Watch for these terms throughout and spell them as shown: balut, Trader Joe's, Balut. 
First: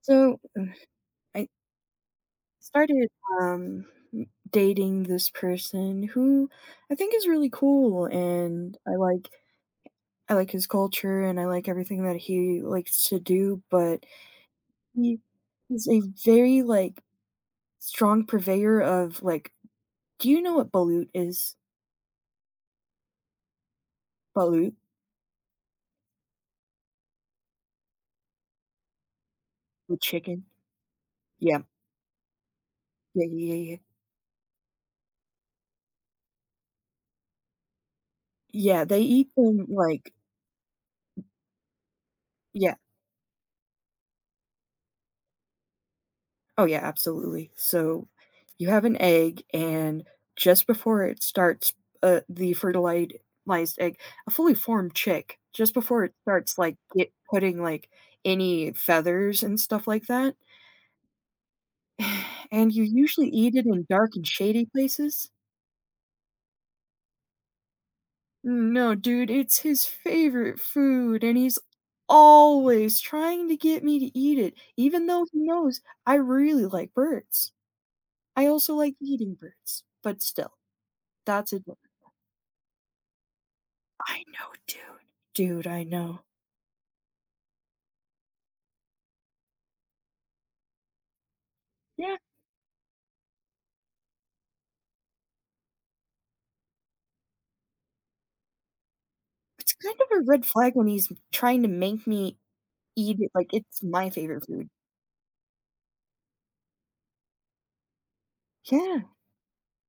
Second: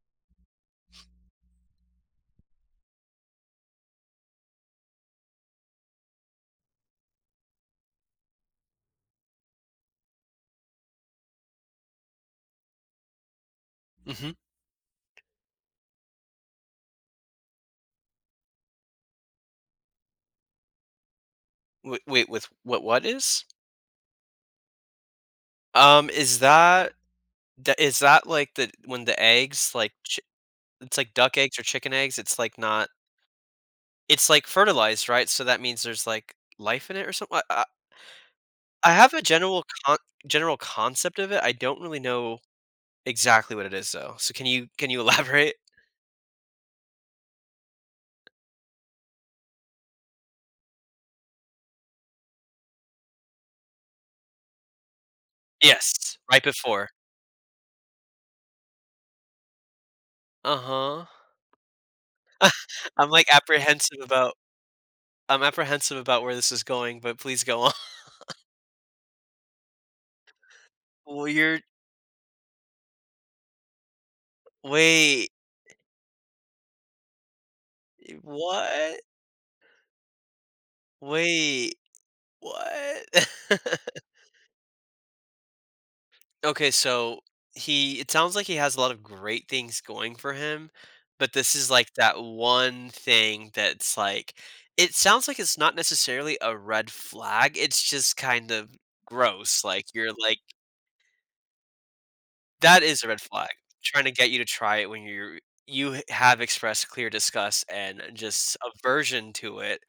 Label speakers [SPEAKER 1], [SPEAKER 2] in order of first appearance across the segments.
[SPEAKER 1] So uh, I started um dating this person who I think is really cool and I like his culture and I like everything that he likes to do, but
[SPEAKER 2] hmm
[SPEAKER 1] he is a very like strong purveyor of like do you know what balut is?
[SPEAKER 2] Wait, wait, with what? What is?
[SPEAKER 1] Balut?
[SPEAKER 2] Is that is that like the when the eggs like
[SPEAKER 1] The chicken?
[SPEAKER 2] it's like duck eggs
[SPEAKER 1] Yeah.
[SPEAKER 2] or chicken eggs? It's like not.
[SPEAKER 1] Yeah, yeah, yeah. Yeah,
[SPEAKER 2] It's like fertilized, right? So that means there's like life in it or something. I, I
[SPEAKER 1] yeah,
[SPEAKER 2] I
[SPEAKER 1] they
[SPEAKER 2] have a
[SPEAKER 1] eat
[SPEAKER 2] general
[SPEAKER 1] them like
[SPEAKER 2] general concept of it. I don't really know
[SPEAKER 1] yeah,
[SPEAKER 2] exactly what it is though. So can you elaborate?
[SPEAKER 1] oh, yeah, absolutely. So you have an egg, and just before it starts, the fertilized egg, a fully formed chick, just before it
[SPEAKER 2] Yes, right
[SPEAKER 1] starts, like,
[SPEAKER 2] before.
[SPEAKER 1] get putting, like, any feathers and stuff like that,
[SPEAKER 2] Uh huh.
[SPEAKER 1] and you
[SPEAKER 2] I'm like
[SPEAKER 1] usually eat it in
[SPEAKER 2] apprehensive
[SPEAKER 1] dark and
[SPEAKER 2] about.
[SPEAKER 1] shady places.
[SPEAKER 2] I'm apprehensive about where this is going, but please go on.
[SPEAKER 1] No, dude, it's his favorite food,
[SPEAKER 2] Well,
[SPEAKER 1] and he's
[SPEAKER 2] you're
[SPEAKER 1] always trying to get me to eat it, even though
[SPEAKER 2] wait.
[SPEAKER 1] he knows I really like birds. I also like
[SPEAKER 2] What?
[SPEAKER 1] eating birds, but still. That's a d
[SPEAKER 2] Wait, what?
[SPEAKER 1] I know, dude. Dude, I know.
[SPEAKER 2] Okay, so he it sounds like he has a lot of great things going for him, but this is like
[SPEAKER 1] Yeah,
[SPEAKER 2] that one thing that's like it sounds like it's not necessarily a red flag, it's just kind of gross.
[SPEAKER 1] it's
[SPEAKER 2] Like
[SPEAKER 1] kind
[SPEAKER 2] you're
[SPEAKER 1] of a
[SPEAKER 2] like
[SPEAKER 1] red flag when he's trying to make me
[SPEAKER 2] that is a
[SPEAKER 1] eat
[SPEAKER 2] red
[SPEAKER 1] it like
[SPEAKER 2] flag,
[SPEAKER 1] it's
[SPEAKER 2] trying
[SPEAKER 1] my
[SPEAKER 2] to get you to
[SPEAKER 1] favorite food.
[SPEAKER 2] try it when you have expressed clear disgust and just
[SPEAKER 1] Yeah.
[SPEAKER 2] aversion to it,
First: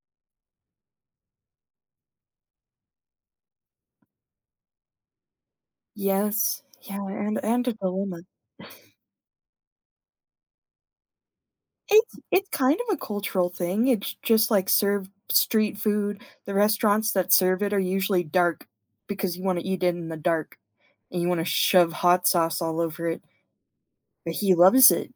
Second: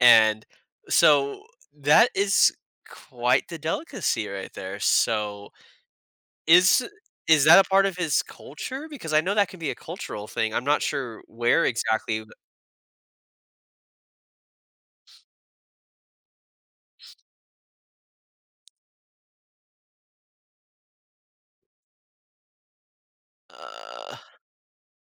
[SPEAKER 2] and so that is quite the delicacy right there, so
[SPEAKER 1] Yes.
[SPEAKER 2] is
[SPEAKER 1] Yeah, and
[SPEAKER 2] is that a
[SPEAKER 1] and a
[SPEAKER 2] part of his
[SPEAKER 1] dilemma.
[SPEAKER 2] culture? Because I know that can be a cultural thing, I'm not sure where
[SPEAKER 1] It's
[SPEAKER 2] exactly
[SPEAKER 1] it's kind of a cultural thing, it's just, like, served street food, the restaurants that serve it are usually dark because you wanna eat it in the dark, and you wanna shove hot sauce all over it,
[SPEAKER 2] uh,
[SPEAKER 1] but he loves it.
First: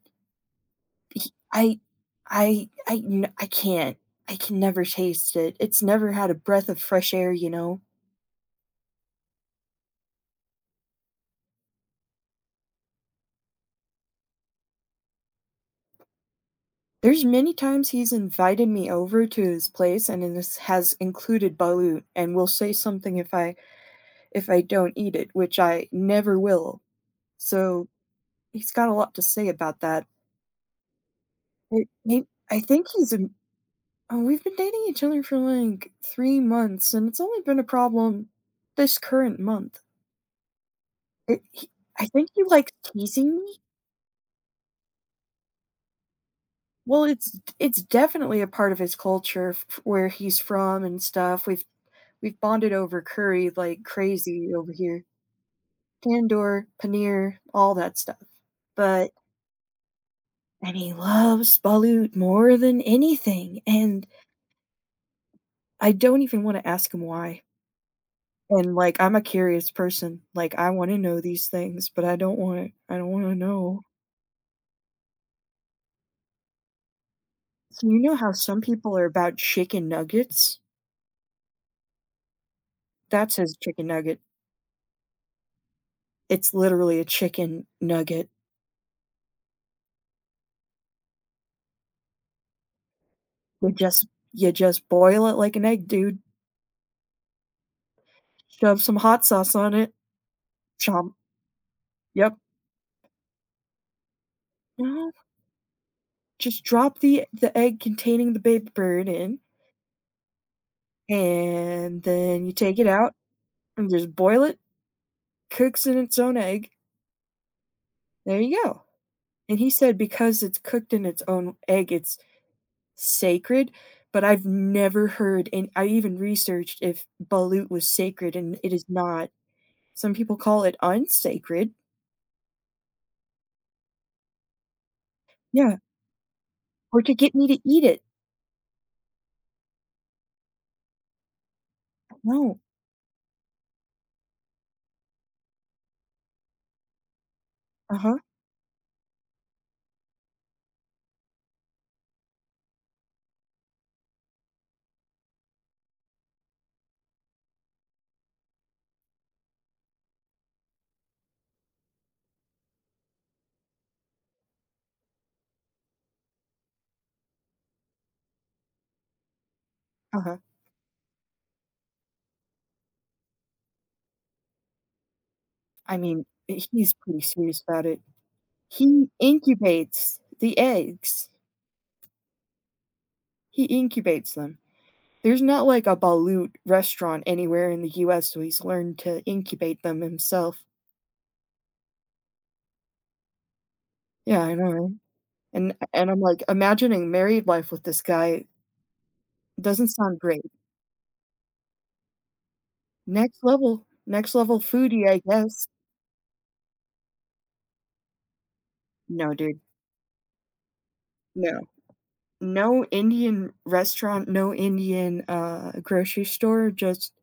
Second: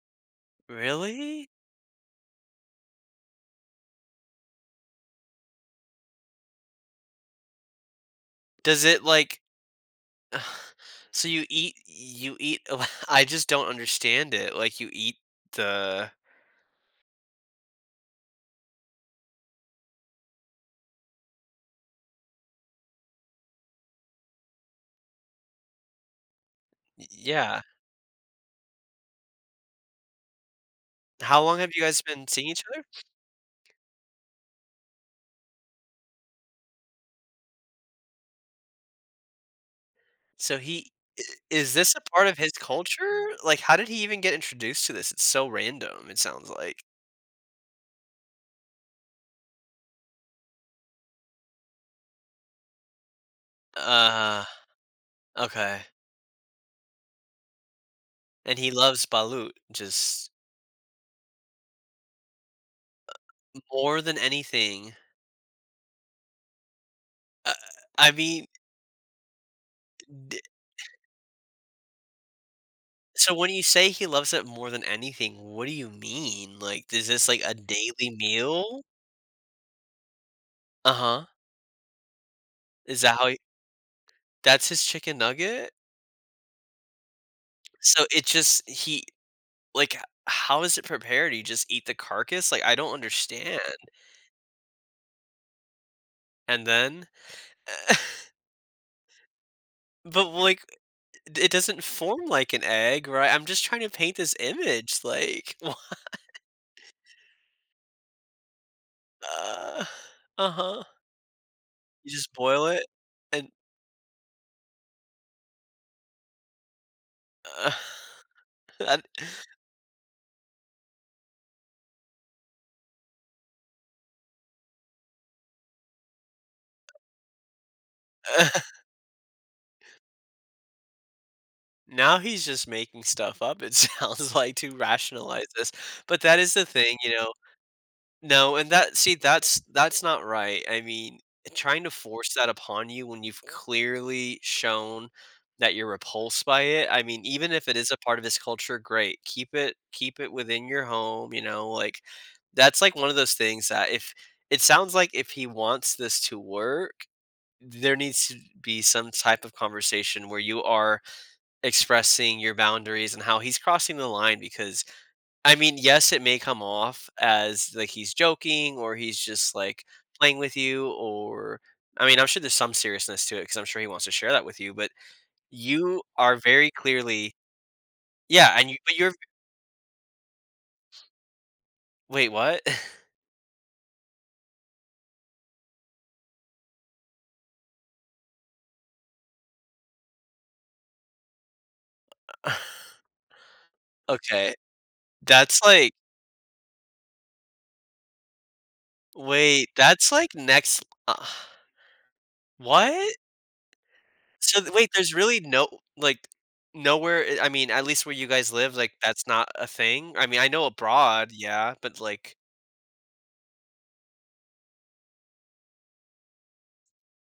[SPEAKER 1] he-
[SPEAKER 2] really?
[SPEAKER 1] I, I can't. I can never taste it. It's never had a breath of fresh air.
[SPEAKER 2] Does it, like so you eat I just don't understand it, like, you eat the
[SPEAKER 1] There's many times he's invited me over to his place, and in this has included balut, and will say something if I don't eat it, which I never will.
[SPEAKER 2] yeah.
[SPEAKER 1] So he's got a lot to say about that.
[SPEAKER 2] How long have you guys been seeing
[SPEAKER 1] I
[SPEAKER 2] each other?
[SPEAKER 1] think he's a. Oh, we've been dating each other for like 3 months, and it's only been a problem this current month.
[SPEAKER 2] So he I
[SPEAKER 1] It, he,
[SPEAKER 2] is this a
[SPEAKER 1] I
[SPEAKER 2] part
[SPEAKER 1] think
[SPEAKER 2] of
[SPEAKER 1] he
[SPEAKER 2] his
[SPEAKER 1] likes
[SPEAKER 2] culture?
[SPEAKER 1] teasing
[SPEAKER 2] Like,
[SPEAKER 1] me.
[SPEAKER 2] how did he even get introduced to this? It's so random, it sounds like.
[SPEAKER 1] Well, it's definitely a part of his culture f where he's from and stuff. We've bonded over curry like
[SPEAKER 2] Uh,
[SPEAKER 1] crazy over here.
[SPEAKER 2] okay.
[SPEAKER 1] Tandoor, paneer, all that stuff.
[SPEAKER 2] And he loves
[SPEAKER 1] But
[SPEAKER 2] Balut just
[SPEAKER 1] and he loves balut more than anything,
[SPEAKER 2] more
[SPEAKER 1] and
[SPEAKER 2] than anything.
[SPEAKER 1] I don't even wanna ask him why.
[SPEAKER 2] Uh, I mean,
[SPEAKER 1] And, like, I'm a curious person.
[SPEAKER 2] d
[SPEAKER 1] Like, I wanna know these things, but I don't
[SPEAKER 2] so
[SPEAKER 1] wanna
[SPEAKER 2] when you
[SPEAKER 1] know.
[SPEAKER 2] say he loves it more than anything, what do you mean? Like, is this like a
[SPEAKER 1] So, you
[SPEAKER 2] daily
[SPEAKER 1] know how some
[SPEAKER 2] meal?
[SPEAKER 1] people are about chicken nuggets?
[SPEAKER 2] Uh-huh. Is that how
[SPEAKER 1] That's
[SPEAKER 2] he
[SPEAKER 1] his chicken nugget.
[SPEAKER 2] that's his chicken nugget?
[SPEAKER 1] It's literally a chicken
[SPEAKER 2] So it
[SPEAKER 1] nugget.
[SPEAKER 2] just he like, h how is it prepared? You just eat the carcass? Like, I don't understand.
[SPEAKER 1] You just you just boil it like an egg, dude.
[SPEAKER 2] And then
[SPEAKER 1] Shove some hot sauce on it.
[SPEAKER 2] but, like,
[SPEAKER 1] Chomp.
[SPEAKER 2] it doesn't form
[SPEAKER 1] Yep.
[SPEAKER 2] like an egg, right? I'm just trying to paint this image,
[SPEAKER 1] No,
[SPEAKER 2] like,
[SPEAKER 1] just drop the egg containing the baby bird in,
[SPEAKER 2] huh.
[SPEAKER 1] and
[SPEAKER 2] You just
[SPEAKER 1] then you
[SPEAKER 2] boil
[SPEAKER 1] take
[SPEAKER 2] it
[SPEAKER 1] it out
[SPEAKER 2] and
[SPEAKER 1] and just boil it. Cooks in its own egg.
[SPEAKER 2] uh,
[SPEAKER 1] There you go.
[SPEAKER 2] and
[SPEAKER 1] And he said because it's cooked in its own egg, it's sacred. But I've never heard, and I even researched if balut was sacred, and it is not. Some people call it unsacred.
[SPEAKER 2] now he's just making stuff up, it sounds like, to rationalize this.
[SPEAKER 1] Yeah,
[SPEAKER 2] But that is the thing,
[SPEAKER 1] or
[SPEAKER 2] you
[SPEAKER 1] to
[SPEAKER 2] know,
[SPEAKER 1] get me to eat it.
[SPEAKER 2] no, and that see, that's not right. I mean, trying to force that
[SPEAKER 1] No.
[SPEAKER 2] upon you when you've clearly shown that you're repulsed by it. I mean, even if it is a
[SPEAKER 1] Uh
[SPEAKER 2] part
[SPEAKER 1] huh.
[SPEAKER 2] of his culture, great. Keep it within your home, you know, like that's like one of those things that if it sounds like if he wants this to work, there needs to be some type of conversation where you are expressing your boundaries and how he's crossing the line because I mean, yes, it may come off as like he's joking or he's just like
[SPEAKER 1] Uh-huh.
[SPEAKER 2] playing with you or I mean, I'm sure there's some seriousness to it because I'm sure he wants to share that with you, but
[SPEAKER 1] I
[SPEAKER 2] you
[SPEAKER 1] mean,
[SPEAKER 2] are
[SPEAKER 1] eh,
[SPEAKER 2] very
[SPEAKER 1] he's pretty
[SPEAKER 2] clearly
[SPEAKER 1] serious about it.
[SPEAKER 2] yeah, and you but
[SPEAKER 1] He
[SPEAKER 2] you're
[SPEAKER 1] incubates the eggs.
[SPEAKER 2] wait, what?
[SPEAKER 1] He incubates them. There's not like a balut restaurant anywhere in the US, so he's learned to incubate them himself. Yeah,
[SPEAKER 2] Okay.
[SPEAKER 1] I know, right?
[SPEAKER 2] That's like
[SPEAKER 1] And I'm like, imagining married life with this guy
[SPEAKER 2] wait,
[SPEAKER 1] doesn't
[SPEAKER 2] that's
[SPEAKER 1] sound
[SPEAKER 2] like
[SPEAKER 1] great.
[SPEAKER 2] next what?
[SPEAKER 1] Next
[SPEAKER 2] So
[SPEAKER 1] level
[SPEAKER 2] th wait,
[SPEAKER 1] foodie,
[SPEAKER 2] there's
[SPEAKER 1] I
[SPEAKER 2] really
[SPEAKER 1] guess.
[SPEAKER 2] no like nowhere I mean, at least where you guys live, like that's
[SPEAKER 1] No,
[SPEAKER 2] not
[SPEAKER 1] dude.
[SPEAKER 2] a thing? I mean, I know abroad,
[SPEAKER 1] No.
[SPEAKER 2] yeah, but like
[SPEAKER 1] No Indian restaurant, no Indian, grocery store, just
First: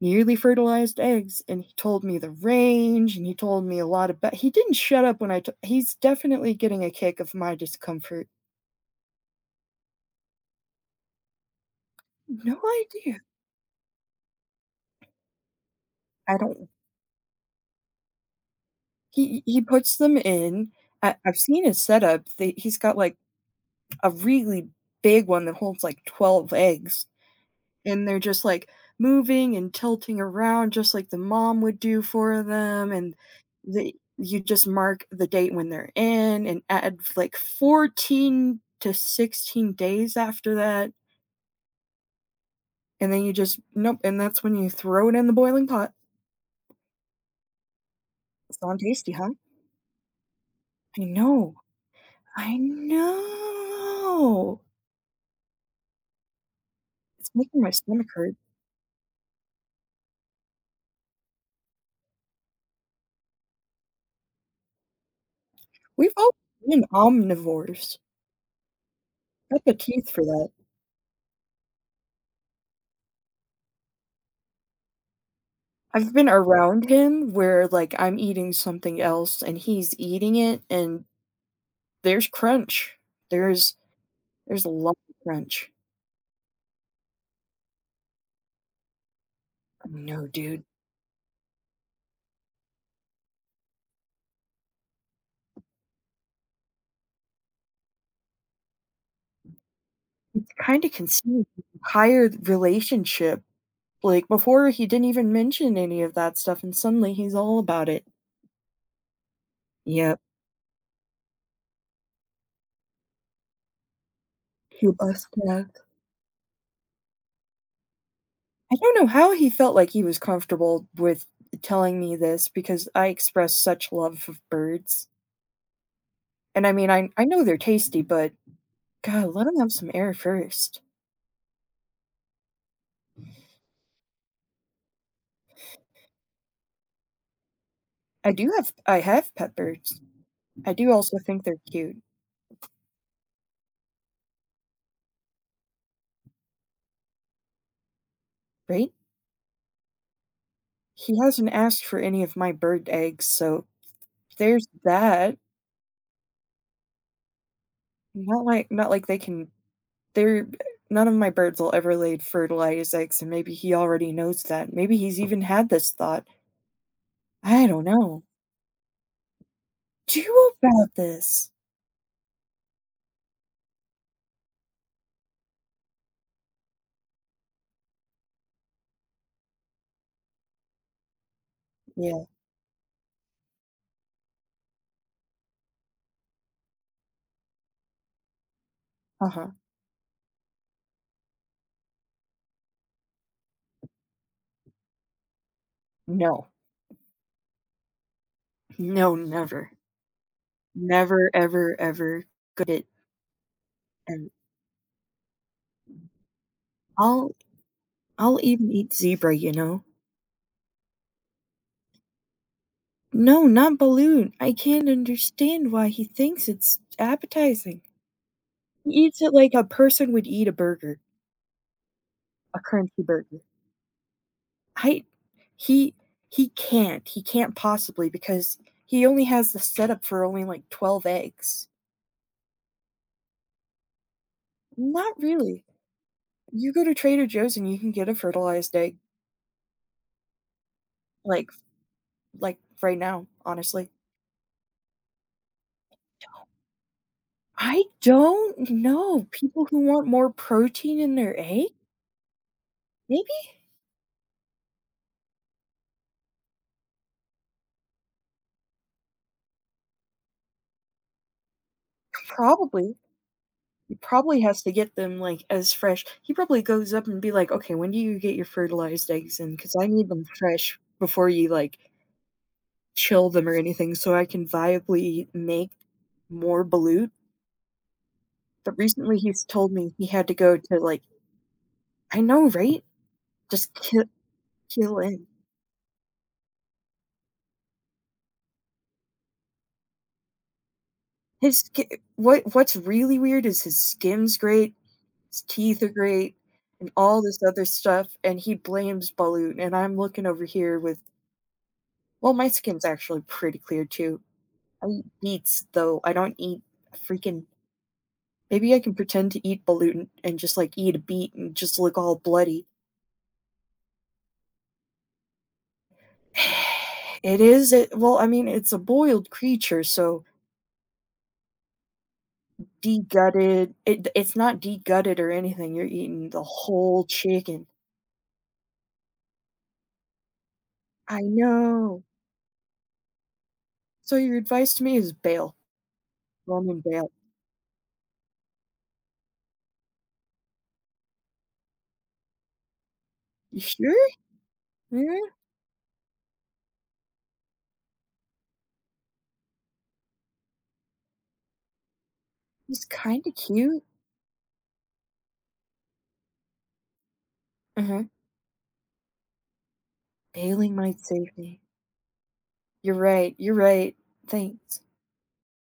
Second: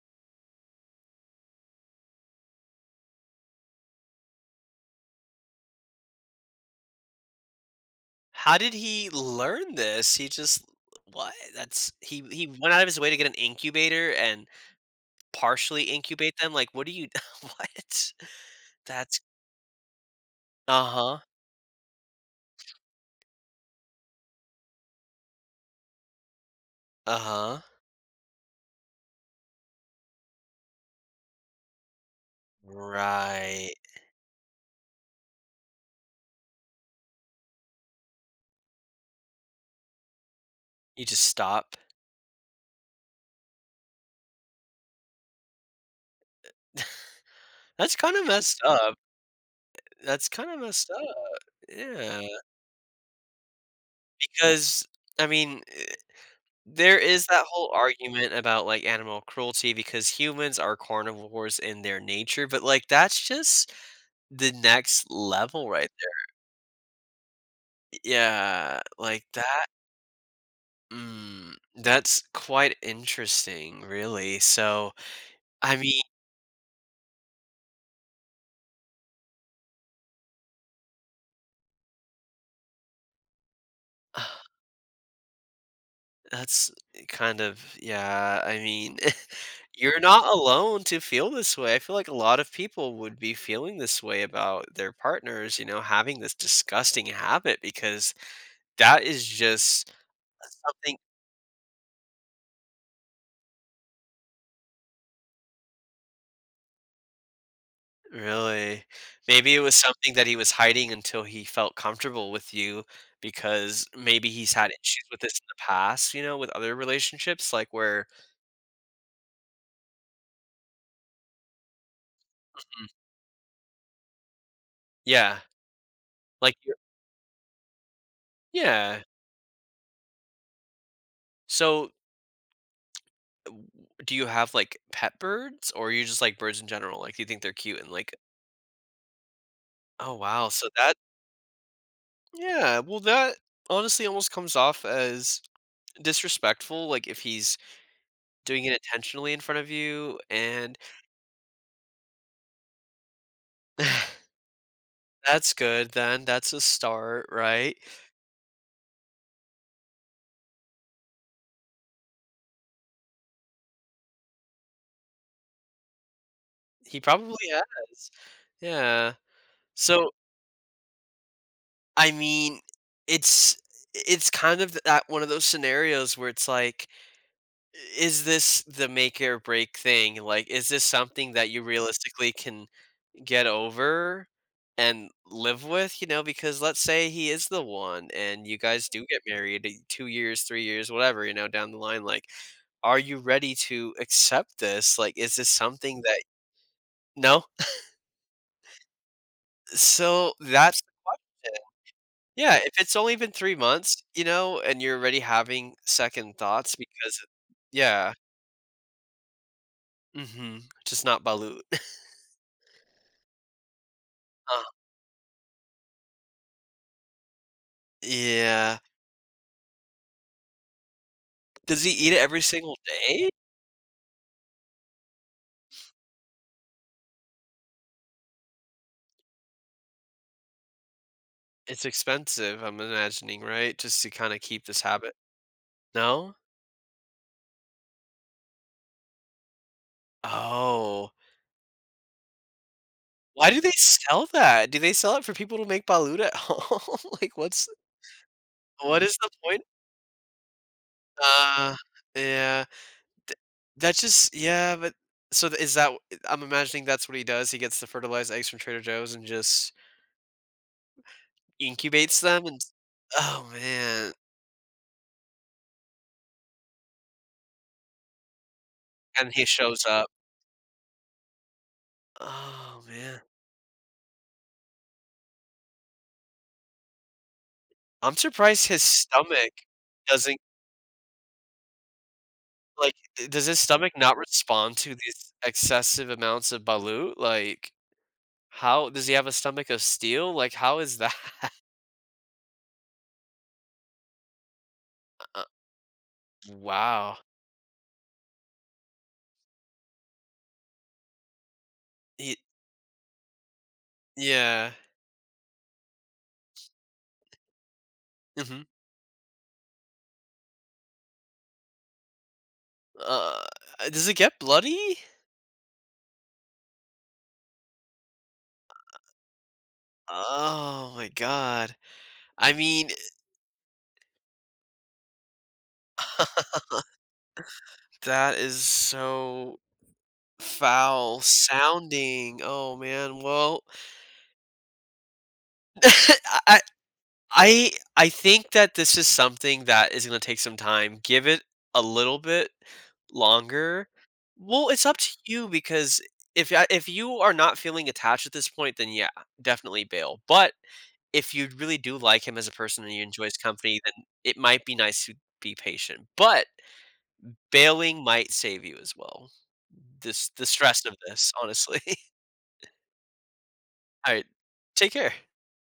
[SPEAKER 1] nearly fertilized eggs and he told me the range and he told me a lot about he didn't shut up when I t he's definitely getting a kick of my discomfort.
[SPEAKER 2] how did he learn this? He just what? That's he
[SPEAKER 1] No
[SPEAKER 2] went out of his way to
[SPEAKER 1] idea.
[SPEAKER 2] get an incubator and partially incubate
[SPEAKER 1] I
[SPEAKER 2] them?
[SPEAKER 1] don't
[SPEAKER 2] Like, what do you what? That's
[SPEAKER 1] he puts them in.
[SPEAKER 2] uh-huh.
[SPEAKER 1] I've seen his setup. They he's got, like, a really big one that holds, like, 12 eggs.
[SPEAKER 2] Uh-huh.
[SPEAKER 1] And they're just like moving and tilting around just like the mom would do for them and
[SPEAKER 2] Right.
[SPEAKER 1] the you just mark the date when they're in and add like 14 to 16 days after that
[SPEAKER 2] You just stop.
[SPEAKER 1] and then you just nope and that's when you throw it in the boiling pot.
[SPEAKER 2] That's kinda
[SPEAKER 1] It's
[SPEAKER 2] messed
[SPEAKER 1] not
[SPEAKER 2] up.
[SPEAKER 1] tasty, huh?
[SPEAKER 2] That's kinda messed
[SPEAKER 1] I
[SPEAKER 2] up.
[SPEAKER 1] know.
[SPEAKER 2] Yeah,
[SPEAKER 1] I know.
[SPEAKER 2] because I mean, there is
[SPEAKER 1] It's
[SPEAKER 2] that
[SPEAKER 1] making my
[SPEAKER 2] whole
[SPEAKER 1] stomach
[SPEAKER 2] argument
[SPEAKER 1] hurt.
[SPEAKER 2] about, like, animal cruelty because humans are carnivores in their nature, but, like, that's just the next level right.
[SPEAKER 1] We've all been omnivores,
[SPEAKER 2] Yeah, like
[SPEAKER 1] got
[SPEAKER 2] that
[SPEAKER 1] the teeth for that.
[SPEAKER 2] mm, that's quite interesting, really. So, I mean,
[SPEAKER 1] I've been around him where, like, I'm eating something else and he's eating it, and there's crunch. There's there's a lot of crunch.
[SPEAKER 2] that's kind of yeah, I mean, you're not
[SPEAKER 1] No, dude.
[SPEAKER 2] alone to feel this way. I feel like a lot of people would be feeling this way about their partners, you know, having this disgusting habit because that is just
[SPEAKER 1] It's kinda
[SPEAKER 2] something.
[SPEAKER 1] conceived the entire relationship. Like, before, he didn't even mention any of that stuff, and suddenly he's all about it.
[SPEAKER 2] Really? Maybe it was something
[SPEAKER 1] Yep.
[SPEAKER 2] that he was hiding until he felt comfortable with you because maybe he's had
[SPEAKER 1] He
[SPEAKER 2] issues with
[SPEAKER 1] bust
[SPEAKER 2] this in the
[SPEAKER 1] out.
[SPEAKER 2] past, you know, with other relationships, like where
[SPEAKER 1] I don't know how he felt like he was comfortable with telling me this because
[SPEAKER 2] mhm.
[SPEAKER 1] I express such love of birds.
[SPEAKER 2] Yeah, like
[SPEAKER 1] And, I
[SPEAKER 2] you
[SPEAKER 1] mean, I know they're tasty, but
[SPEAKER 2] yeah.
[SPEAKER 1] God, let 'em have some air first.
[SPEAKER 2] So, w do you have, like, pet birds or you just like birds in general? Like, do you think they're cute and like
[SPEAKER 1] I have pet birds.
[SPEAKER 2] oh, wow, so
[SPEAKER 1] I do
[SPEAKER 2] that
[SPEAKER 1] also think they're cute,
[SPEAKER 2] yeah, well, that honestly almost comes off as disrespectful, like, if he's doing it
[SPEAKER 1] right?
[SPEAKER 2] intentionally in front of you and
[SPEAKER 1] He hasn't asked for any of my bird eggs, so there's that.
[SPEAKER 2] that's good then, that's a start, right?
[SPEAKER 1] Not like they're none of my birds will ever lay fertilized eggs, and maybe he already knows that. Maybe he's even had this thought.
[SPEAKER 2] He probably
[SPEAKER 1] I don't
[SPEAKER 2] has.
[SPEAKER 1] know.
[SPEAKER 2] Yeah. So,
[SPEAKER 1] Do about this.
[SPEAKER 2] I mean, it's it's kind of that one of those scenarios where it's like, is this the make or break thing? Like, is this something that you
[SPEAKER 1] Yeah,
[SPEAKER 2] realistically can get over and live with, you know? Because let's say he is the one and you guys do get
[SPEAKER 1] uh-huh.
[SPEAKER 2] married in 2 years, 3 years, whatever, you know, down the line, like, are you ready to accept this? Like, is this something that
[SPEAKER 1] No.
[SPEAKER 2] no?
[SPEAKER 1] No, never.
[SPEAKER 2] So that's the
[SPEAKER 1] Never,
[SPEAKER 2] question.
[SPEAKER 1] ever, ever.
[SPEAKER 2] Yeah, if
[SPEAKER 1] Good.
[SPEAKER 2] it's only been 3 months, you
[SPEAKER 1] And
[SPEAKER 2] know, and you're already having second thoughts because
[SPEAKER 1] I'll
[SPEAKER 2] yeah.
[SPEAKER 1] I'll even eat zebra, you know?
[SPEAKER 2] Mhm. Just not balut.
[SPEAKER 1] No, not balloon. I
[SPEAKER 2] Uh,
[SPEAKER 1] can't understand why he thinks it's appetizing.
[SPEAKER 2] yeah.
[SPEAKER 1] He eats it like a person would eat a burger,
[SPEAKER 2] Does he eat it every
[SPEAKER 1] a
[SPEAKER 2] single
[SPEAKER 1] crunchy
[SPEAKER 2] day?
[SPEAKER 1] burger. I he he can't. He can't possibly because he only has the setup for only like 12 eggs.
[SPEAKER 2] It's expensive, I'm imagining, right? Just to kinda keep this habit.
[SPEAKER 1] Not really.
[SPEAKER 2] No?
[SPEAKER 1] You go to Trader Joe's and you can get a fertilized egg
[SPEAKER 2] Oh.
[SPEAKER 1] like like right now,
[SPEAKER 2] Why do they
[SPEAKER 1] honestly.
[SPEAKER 2] sell that? Do they sell it for people to make balut at home? Like, what's
[SPEAKER 1] I don't
[SPEAKER 2] what is
[SPEAKER 1] know.
[SPEAKER 2] the point?
[SPEAKER 1] People who want more protein in their egg?
[SPEAKER 2] Uh, yeah. Th
[SPEAKER 1] Maybe
[SPEAKER 2] That's just yeah, but so is that I'm imagining that's what he does, he gets the fertilized eggs from Trader Joe's and just incubates them and
[SPEAKER 1] probably.
[SPEAKER 2] oh,
[SPEAKER 1] He
[SPEAKER 2] man,
[SPEAKER 1] probably has to get them, like, as fresh. He probably goes up and be like, "Okay, when do you get your fertilized
[SPEAKER 2] and
[SPEAKER 1] eggs
[SPEAKER 2] he
[SPEAKER 1] in? Because
[SPEAKER 2] shows
[SPEAKER 1] I
[SPEAKER 2] up.
[SPEAKER 1] need them fresh before you, like,
[SPEAKER 2] Oh, man.
[SPEAKER 1] chill them or anything so I can viably make more balut."
[SPEAKER 2] I'm surprised
[SPEAKER 1] But
[SPEAKER 2] his
[SPEAKER 1] recently, he's
[SPEAKER 2] stomach
[SPEAKER 1] told me he had to
[SPEAKER 2] doesn't
[SPEAKER 1] go to, like, I know, right?
[SPEAKER 2] like, does his
[SPEAKER 1] Just
[SPEAKER 2] stomach
[SPEAKER 1] kill,
[SPEAKER 2] not respond to
[SPEAKER 1] kill in.
[SPEAKER 2] these excessive amounts of balut? Like, how does he have a stomach of steel? Like, how is that?
[SPEAKER 1] His what what's really weird is his skin's great, his
[SPEAKER 2] Uh,
[SPEAKER 1] teeth are great, and
[SPEAKER 2] wow.
[SPEAKER 1] all this other stuff, and he blames balut, and I'm looking over here with well,
[SPEAKER 2] He
[SPEAKER 1] my skin's actually pretty clear too.
[SPEAKER 2] yeah.
[SPEAKER 1] I eat beets, though I don't eat freaking
[SPEAKER 2] Mhm.
[SPEAKER 1] maybe I can pretend to eat balut and just like eat a beet and just look all bloody.
[SPEAKER 2] Uh, does it get bloody?
[SPEAKER 1] It is it well, I mean it's a boiled creature, so
[SPEAKER 2] Oh my god. I mean,
[SPEAKER 1] degutted it it's not degutted or anything. You're eating the whole chicken.
[SPEAKER 2] that is so foul
[SPEAKER 1] I know.
[SPEAKER 2] sounding. Oh man. Well,
[SPEAKER 1] So your advice to me is bail.
[SPEAKER 2] I
[SPEAKER 1] Roman bail.
[SPEAKER 2] I think that this is something that is going to take some time. Give it a little bit
[SPEAKER 1] You
[SPEAKER 2] longer.
[SPEAKER 1] sure?
[SPEAKER 2] Well, it's up to
[SPEAKER 1] Yeah.
[SPEAKER 2] you because if you are not feeling attached at this point, then yeah, definitely bail. But if you really do like him as a person
[SPEAKER 1] He's
[SPEAKER 2] and you enjoy
[SPEAKER 1] kinda
[SPEAKER 2] his company,
[SPEAKER 1] cute.
[SPEAKER 2] then it might be nice to be patient. But bailing
[SPEAKER 1] Uh-huh.
[SPEAKER 2] might save you as well. This the
[SPEAKER 1] Bailing
[SPEAKER 2] stress of
[SPEAKER 1] might
[SPEAKER 2] this,
[SPEAKER 1] save me.
[SPEAKER 2] honestly.
[SPEAKER 1] You're right, you're right.
[SPEAKER 2] Alright,
[SPEAKER 1] Thanks.
[SPEAKER 2] take care.